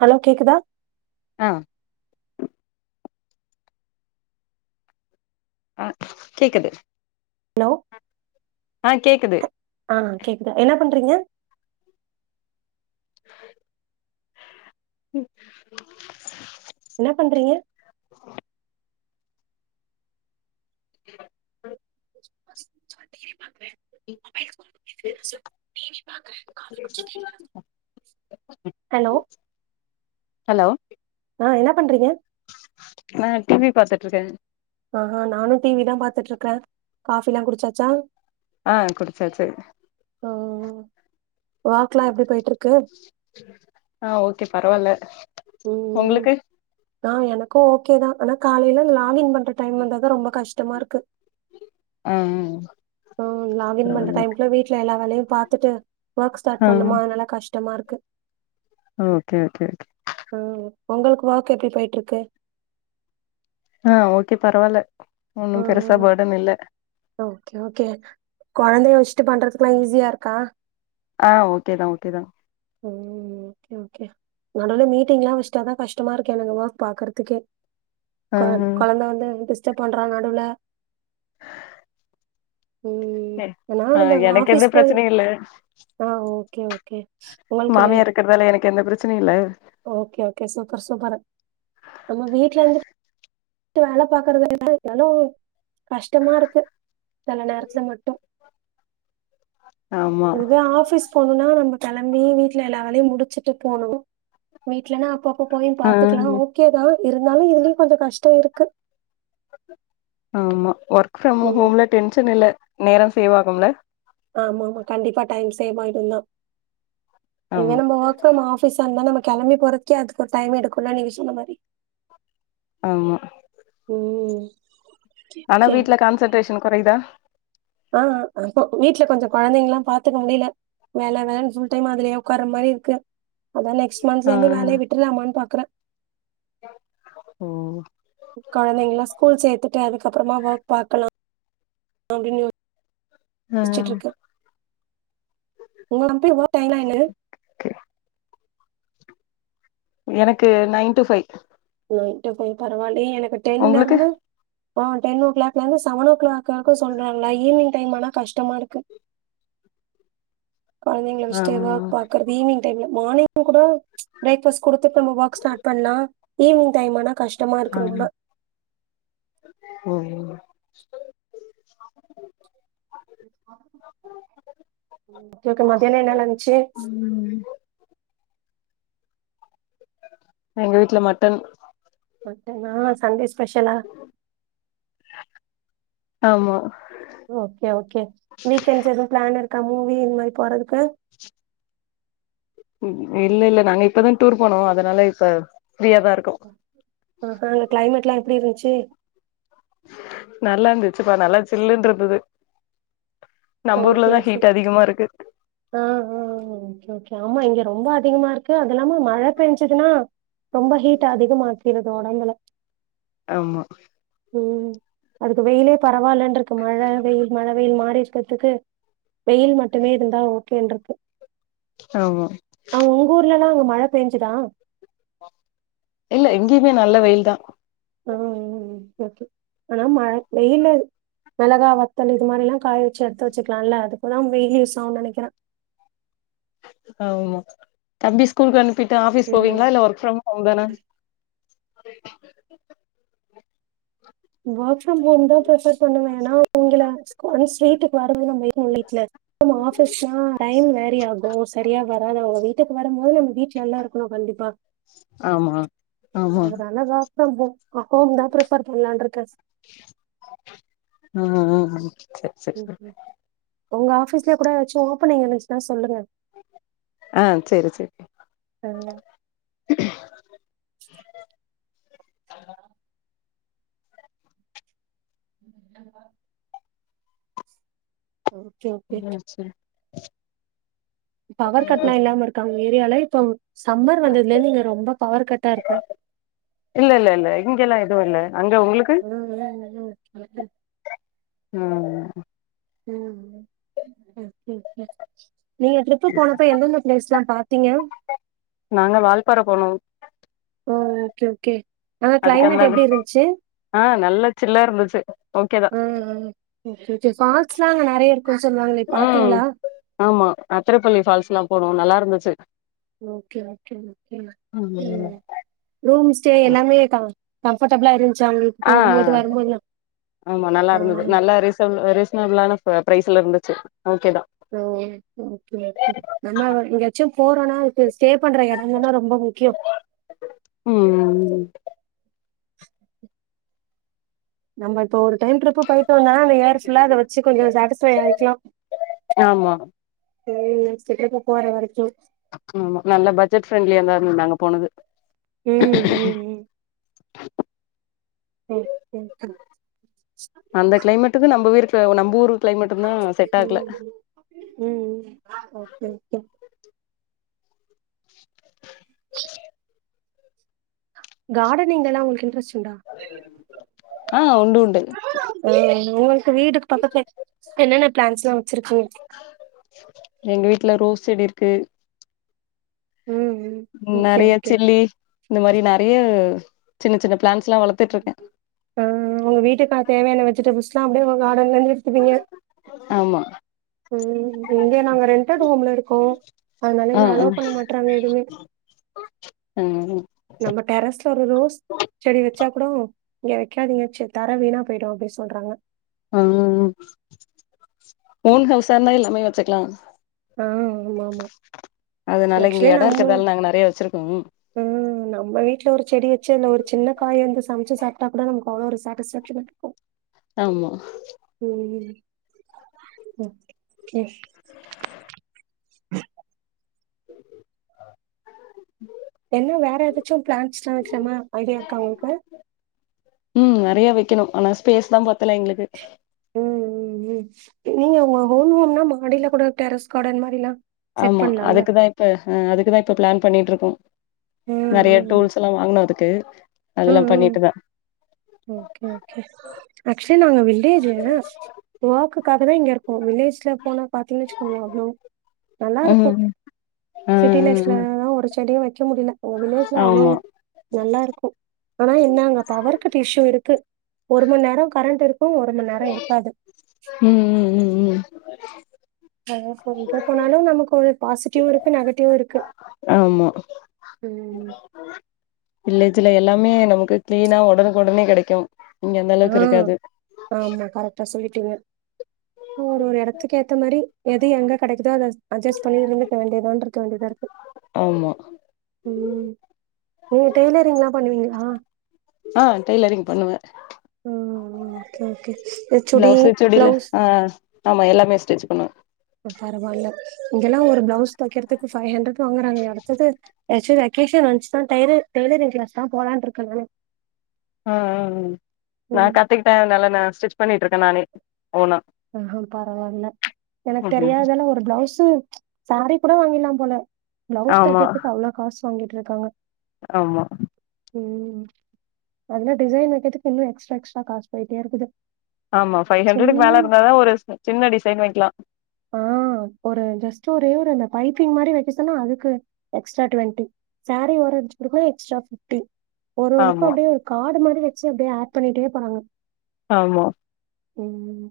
Hello கேக்குதா ஆ அ கேக்குது ஹலோ ஆ கேக்குது அ கேக்குது என்னா பண்றீங்க ம் என்ன பண்றீங்க? [inaudible] [inaudible] ஹலோ ஹலோ அ என்ன பண்றீங்க நா டி வி பாத்துட்டுருக்கேங்க அ ஹான் நானு டி வி தா பாத்துட்டுருக்கே காஃபில்லா குடிச்சாச்சா ஆ குடிச்சாச்சு [inaudible] வொர்கலா எப்பிடி போயிட்டுருக்கு ஆ ஓகே பரவால்ல உங்களுக்கு ஆ எனக்கும் ஓகே தான் ஆனா காலையில லாகின் பண் டைம் வந்தாத ரொம்ப கஷ்டம் முமாக்கு ஆ ஆ ம் லாகின் பண்ற டைம் குள்ள வீட்ல எல்ல வேலையு பாத்துட்டு ஒர்க் ஸ்டார்ட் ஆ பண்ணுமா அதனால கஷ் ட்டமா இருக்கு ஓகே ஓகே ஓகே ம் உங்களுக்கு ஒர்க் எப்டி போயட்டு இருக்கு ஆ ஓகே பரவாயில ம் ஓகே ஓகே குழந்தைய வச் சு பண்றதுக்குெல்லாம் ஈஸியா இருக்கா ஆ ஓகேதான் ஓகே தான் ம் ஓகே ஓகே நடுவுல மீட்டிங் எல்லாம் வச்ச்டாதான் கஷ்டமா இருக்கே எனக்கு பாக்குறதுக்கே ஆ குழ குழந்த வந்து கச்ச பண்றான் நடுவுல ம் ஏன்னா ஆ நம்ம எனக்கு ஆஃபீஸ் எந்த போய் பிரச்சனையு இல்ல ஆ ஓகே ஓகே உங்களுக்கு மாமியா இருக்கறதால எனக் கு எந்த பிரச்சனைையும் இல ஓகே ஓகே சூப்பர் சூப்பர் நம்ம வீட்ல இருந்து வேலை பாக்குறது எனலும் கஷ்டமா இருக்கு சில நேரத்துல மட்டும் ஆமா இதுதான் ஆஃபிஸ் போணும்னா நம்ம கிளம்பி வீட்டுல எல்லா வேலையும் முடிச்சுட்டு போனும் வீட்லனா அப்ப போயும் ஆ பாத்துக்கலாம் ஓகே தான் இருந்தாலும் இதுலயும் கொஞ்சம் கஷ்டம் இருக்கு ஆமா ஒர்க் ஃபிரம் ம் ஹோம்ல டென்ஷன் இல்ல நேரம் சேவ் ஆகும்ல ஆமா ஆமா கண்டிப்பா டைம் சேவ் ஆயிடுந்தா ஆமா எங்கன மக்கம் ஆபீஸ் இரு ந கெளம்பி போறதுக்கே அதுக்கு ஒரு டைம் எடுக்குல நீங்க சொன்ன மாரி ஆமா ம் ஆனா ஓகே வீட்ல கான்சன்ட்ரேஷன் கொறைதா ஆ அப்போ வீட்ல கொஞ்ச கொழந்தைங்லா பாத்துக்க முடில வேல வேலன்னு ஃபுல் டைம் அதுலியே உக்கார மாரிருக்கு அதா நெக்ஸ்ட் ஆ மந்த்லருந்து வேலய விட்ரலாமானு பாக்ற ஓ கொழந்தைங்லா ஸ்கூல் சேத்துட்டு அதுக்கப்றமா ஒர்க் பாக்கலா அப்டினு அ அ அ உங்ள நம்பி [unintelligible] ஓகே எனக்கு nine two five nine two five பரவாலியே எனக்கு உங்களுக்கு டென்லேருந்து அ டென் ஓ க்ளாக்லேந்து சவன் ஓ க்ளாக் வரைக்கு சொல்றாங்ளா ஈவ்னிங் டைமானா கஷ்டமாருக்கு கொழந்தைங்ல ஆ வஷ்ட்டு ஒர்க் பாக்றது ஈவ்னிங் டைம்ல மானிங் உங் கூட ப்ரேக் ஃபாஸ்ட் குடுத் திருப் நம்ம ஒர்க் ஸ்டார்ட் பண்லா ஈவ்னிங் டைமானா ஆ கஷ்டமாருக்கு ரொம்ப ஒ ஒ க்ஓகே மத்தியான என்னா லன்ச்சி ம் எங்க வீட்ல மட்டன் மட்டனா சண்டே ஸ்பெஷலா ஆமா ஓகே ஓகே வீக் எண்ஸ் எதும் ப்ளேன் இருக் க மூவி இந்மேரி போறதுக்கு இல்ல இல்ல நாங்க இப்பதா டூர் போனோ அதனால இப்ப ஃப்ரீயா தா இருக்கோ அ ஹா அங்க க்ளைமேட்லா எப்டிருந்ச்சு சி நல்லாருந்துச்சுப்பா நல்லா சில்லுன்றுந்துது நம்பூர்லதா ஹீட் அதிகமாருக்கு அ அ அ ஓகே ஓகே ஆமா இங்க ரொம்ப அதி திகமாருக்கு அது இல்லாம மழ பேஞ்சிதுனா ரொம்ப ஹீட் அதிகமாக்கிருது ஒடம்புல ஆமா ம் அதுக்கு வெயிலே பரவால்லன்க் இப்ப மழ வெயில் மழ வெயில் மாறி த்துக்கு வெயில் மட்டுமே இருந்தா ஓகேன்ருக்கு ஆமா அங்க உங் ஊர்லலா அங்க மழ பேஞ்சிதா இல்ல எங்யுமே நல்ல வெயில் தா ம் ம் ம் ஓகே ஆனா மழை வெயிலு மிளகா வத்தல் இது மாரிலா காய வச்சு எடுத்து வச்சுக்லால்ல அதுப்பதா வெயில் யூஸ் ஆவு நனக்கிற ஆமா தம்பி ஸ்கூல்க் அணுப் பிட்டு ஆஃபிஸ் போவிங்ளா ம் இல்ல ஒர்க் ஃப்ரம் ஒங்கன ஓக் ஃப்ரம் ஹொம் தா ப்ரஃபர் தொன்ணுவே ஏனா இங்கில ஒன்ஸ் வீட்டுக்கு வரது [unintelligible] வீட்ல ஆஃபஸ்னா டைம் வேரி ஆகும சரியா வராது அவ்ங்க வீட் டுக் வரம்மோது நம் வீட்ல நல்ல இருக்குணு கண்டிப்பா ஆமா ஆமா ஆஹோம் தான் பிரிஃபர் பண்ணலான் தஸ் ம் ம் சரி சரி ம்ஹ்ம். உங்க ஆபீஸ்லய கூட ஏதாச்சும் ஓப்பன்ங் இருந்துச்சுன்னா சொல்லுங்க ஆ சரி சரி ங்க ஆஹ உ ஓகே. அ சரி [inaudible] பவர் கட் எல்லாம் இல்லாம இருக்கா உங்க ஏரியால இப்ப சம்மர் வந்ததுல நீங்க ரொம்ப பவர் கட்டா இருக்கு அதுவுல்ல ம் என் ம் ஆ ம் நீங்க ட்ரிப்பு போனப்ப எந்தெந்த பிளேஸ்லாம் பா நாங்க வால்பாறை போனோம் ஓ ஓகே ஓகே அ கிளைமேட் அதுக்கந்தான எப்டி இருந்துச்சு ஆ நல்லா சில்லா இருந்துச்சு ஓகேதா ம் [unintelligible] ஃபால்ஸ் லாம் ம் ஆமா அத்திரப்பள்ளி ஃபால்ஸ் எல்லாம் போனோம் நல்லா இருந்துச்சு ரூம் ஸ்டே எல்லாமே தா கம்ஃபர்டபிளா இருந் ஆ ஆமா நல்லா ஆ. இருந்தது நல்லா ரீ ரீசனபிளான அ ப்ரைஸ்லா இருந்துச்சு ஓகேதா நம்ம எங்கயாச்சும் போறோனா ஸ்டே பண்ற எடம்தான் ரொம்ப முக்கியம் ம் நம்ம தோர் டைம் டிரிப்பு ஆமா உ செக்கப் போறவைக்கும் ஆமா நல்ல பட்ஜட்ஃப்ரெண்ட்லியா தான் இருந்தது நாங்க போனது [inaudible] ம் ம் ம் ம் அந்த கிளைமேட்டுக்கு நம்பயிர்க் த நம்பூர் உம் உம் ஓகே ஓகே [inaudible] [inaudible] கார்டனிங் எல்லா உங்களுக்கு இன்ட்ரெஸ்ட் உண்டா ஆ உண்டு உண்டு ம் உங்களுக்கு வீடுக்கு பக்கத்துல என்னன்ன பிளான்ட்ஸ்லா ச்சிருக்கு எங்க வீட்டுல ரோஸ் செடி இருக்கு ம் ம் ஓகே நறைய ஓகே சில்லி இந்த மாரி நறைய சின்ன சின்ன பிளான்ட் ஆ உங்க வீட்ட பாத்த [unintelligible] வெஜிடபிள்ஸ் [unintelligible] [unintelligible] எடுத்துப்பீங்க ஆமா உம் இங்க நாங்க ரென்டட் ஹோம்ல இருக்கோ அதனால ஆ நா ஆ அலோ பண்ண மாட்றாங்க எதுமே ம் நம்ம டெரஸ்ல ஒரு ரோஸ் செடி வ ச்சா கூடோ இங்க வைக்காதீங்கு சா தர வீணா போயிடு அப்படி சொல்றாங்க உம் ஓன் ஹவுசா இருந்தா இல்லாமே வச்சுக்கலா ஆ ஆமா ஆமா அதனால இங்க சுவல எடோ நம்ம இருக்கறதால நாங்க நெறைய வச்சிருக்கோ ஆ நம்ம வீட்டுல ஒரு செடி வ ச்சு ஒரு சின்ன காய வந்து சமைச்சு சாப்பிட்டா கூட நமக்கு அவ்வளோ ஒரு சாட்டிேக்ஷன இருக்கு ஆமா உம் ம் ம் [inaudible] [inaudible] என்ன வேற ஏதாச்சும் பிளான்ட்ஸ்ல்லா வைக்கிறமாரி ஐடியா இருக்கா உங்களுக்கு உம் நறைய வைக்கணும் ஆனா ஸ்பேஸ் தா பத்தல எங்களுக்கு உம் உம் உம் நீங்க உங்க ஹோம் னா மாடில கூட டெரஸ் கடன் மாரிலா செட் ஆமா பண்லால்ல அதுக்குதா இப்ப ஹா அதுக்குதா இப்ப பிளான் பண்ணிட்டு இருக் கோ ம் நறைய ம் டூல்ஸ் எல்லா வாங்கனு அதுக்கு அதெல்லா ம் ம் பண்ணிட்டுதா ஓகே ஓகே ஆக்ஸ்வலி நாங்க வில்லேஜ் ஒர்க் க்காக தா இங்க இருக்கோ வில்லேஜ்ல போனா பாத்தீங்கன்னு வச்சுக்கோங்கள அவ்ளோ நல்லா ம் இருக்கூ ம் சிட்டி ம் லைப்ல ம் தா ஒரு செடியு வை க்க முடில உங்க வில்லேஜ்ல அவ்ளோ ஆமா நல்லா இருக்கூ ஆனா என்ன அங்க பவர் கட் இஸ்சு இருக்கு ஒரு மண்நேரம் கரண்ட் இருக் ம் ம் ம் ம் அதா சொல்லிட்ட போனாலு நமக்கு ஒரு பாசிட்டிவ் இருக்கு நெகட்டிவ் இருக்கு ஆமா ம் இதில எல்லாமே நமக்கு க்ளீனா ஒடனுக்கு ஒடனே கெடைக்கு இங்க அந்த ஆ அளவுக்கு இருக்காது ஆமா கரெக்டா சொல்லிட்டீங்க ஒரு ஒரு எடத்துக்கு ஏத்த மாரி எது எங்க கெடைக்குதோ அத அட்ஜஸ்ட் பண்ணி இருந்துக்க வேண்டியதோனு இருக்க வேண்டியதா இருக்கு ஆமா ம் நீங்க டெய்லரிங்ல்லா பண்ணுவீங்களா ஆ டெய்லரிங் பண்ணுவே ம் ம் ஓகே ஓகே இந்த சுடி பிளவுஸு சுடில ப்ளவுஸ் ஆ ஆமா எல்லாமே ஸ்டிச் பண்ணுவே பரவாயில்ல இங்கெல்லா ஒரு ப்ளவுஸ் தைக்கறதுக்கு பைவ் ஹண்ட்ரட் வாங்குறாங்க அடுத்தது எதாச்சு வெக்கேஷன் வந்துச்சுன்னா டைல டைலரிங் கிளாஸ் தா போலான்னு இருக்க நானு ஆ ஆ ம் நா கத்துக்கிட்ட நல்லா நா ஸ்டிச் பண்ணிட்டு இருக்க நானே ஓனா ஓஹோ பரவால்ல எனக்கு ம் தெரியாதல்லா ஒரு ப்ளவுஸ்சு சாரி கூட வாங்கிற்லா போல ப்ளவுஸ் ஆமா தைக்றத்துக்கு அவளோ காசு வாங்கிட்டு இருக்காங்க ஆமா ம் அதுல டிசைன் வைக்கரதுக்கு இன்னு எக்ஸ்ட்ரா எக்ஸ்ட்ரா காசு போயிட்டே இருக்குது. ஆமா ஃபைவ் சின் ஹண்ட்ரட்டுக்கு மேல இருந்தா தா ஒரு சின்ன டிசைன் வெக்கலா ஆ ஒரு ஜஸ்ட்டு ஒரே ஒரு அந்த பைப்பிங் மாரி வெக்க சொன்னா அதுக்கு எக்ஸ்ட்ரா டுவண்ட்டி சாரீ ஓரோ அடிச்சு குடுக்கவே எக்ஸ்ட்ரா ஃபிப்டி ஒருவனுக்கு ஆமா அப்புடியே ஒரு காடு மார் வெச்சு அப்டியே ஆட் பண்ணிட்டே போறாங்க ஆமா ம்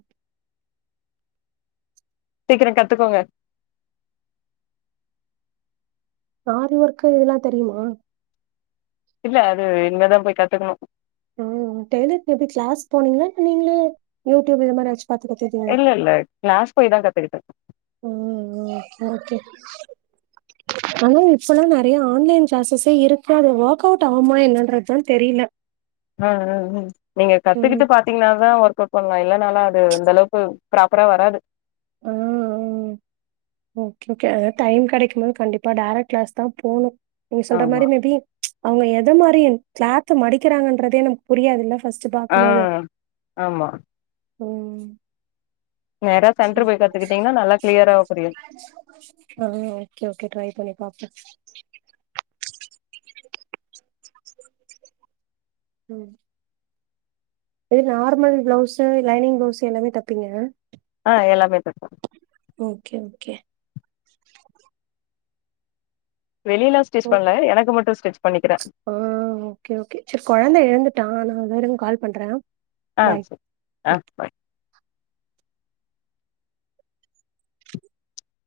சீக்கிரோ கத்துக்கோங்க ஆரி வொர்க்கு இதெல்லா தெரியுமா இல்ல அது இனிமேதா போய் கத்துக்கணோ ம் டெய்லரிங் தெர்ந்து க்ளாஸ் போனீங்களா நீங்களே யூடியூப் இது மாரி ஆச் இல்லல்லே கிளாஸ் போய் தா கத்துக்கிட்டே ம் ம் ஒகே ஆனா இப்பெல்லா நறையா ஆன்லைன் கிளாஸஸே இருக் ஆது ஒர்க் அவுட் ஆவுமா என்னன்றதுதா தெரியுல ஹா ஹா ஹா நீங்க ம் கத்துக்கிட்டு பாத்தீங்னாதா ஒர்க் இப்ப பண்லா இல்லனாலா அது அந்த அளவுக்கு ப்ராப்பரா வராது ஆ ஆ ஓகே ஓகே அதா டைம் கெடைக்குபோது கண்டிப்பா டைரக்ட் கிளாஸ் தா போணோ நீங்க சொல்ற ஆமா மாரி மேபி அவுங்க எத மாரி கிளாத்து மடிக்கிறாங்கன்றதே நமக்கு புரியாதுல்ல ஃபர்ஸ்ட்டு ஆ பாக்கும்போது ஆமா ம் நேரா சென்ட்று சரி போய் கத்துக்கிட்டீங்ன்னா நல்லா கிளியராவே புரியு ஆ ஓகே ஓகே ட்ரை பண்ணி பாப்போ ம் ஏ நார்மல் பிளவுஸ்ஸு லைனிங் பிளவுஸ் எல்லாமே தப்பீங்க ஆ எல்லாமே தப்போ ஓகே ஓகே வெளில ஸ்டிச் ஓ பண்ல எனக்கு மட்டு ஸ்டிச் பண்ணிக்கிறே ஆ ஓகே ஓகே சரி கொழந்த எழுந்து பரவால்லங்க இன்னொரு நாள் கால் பண்றே ஆ பாய் சரி ஆ பாய்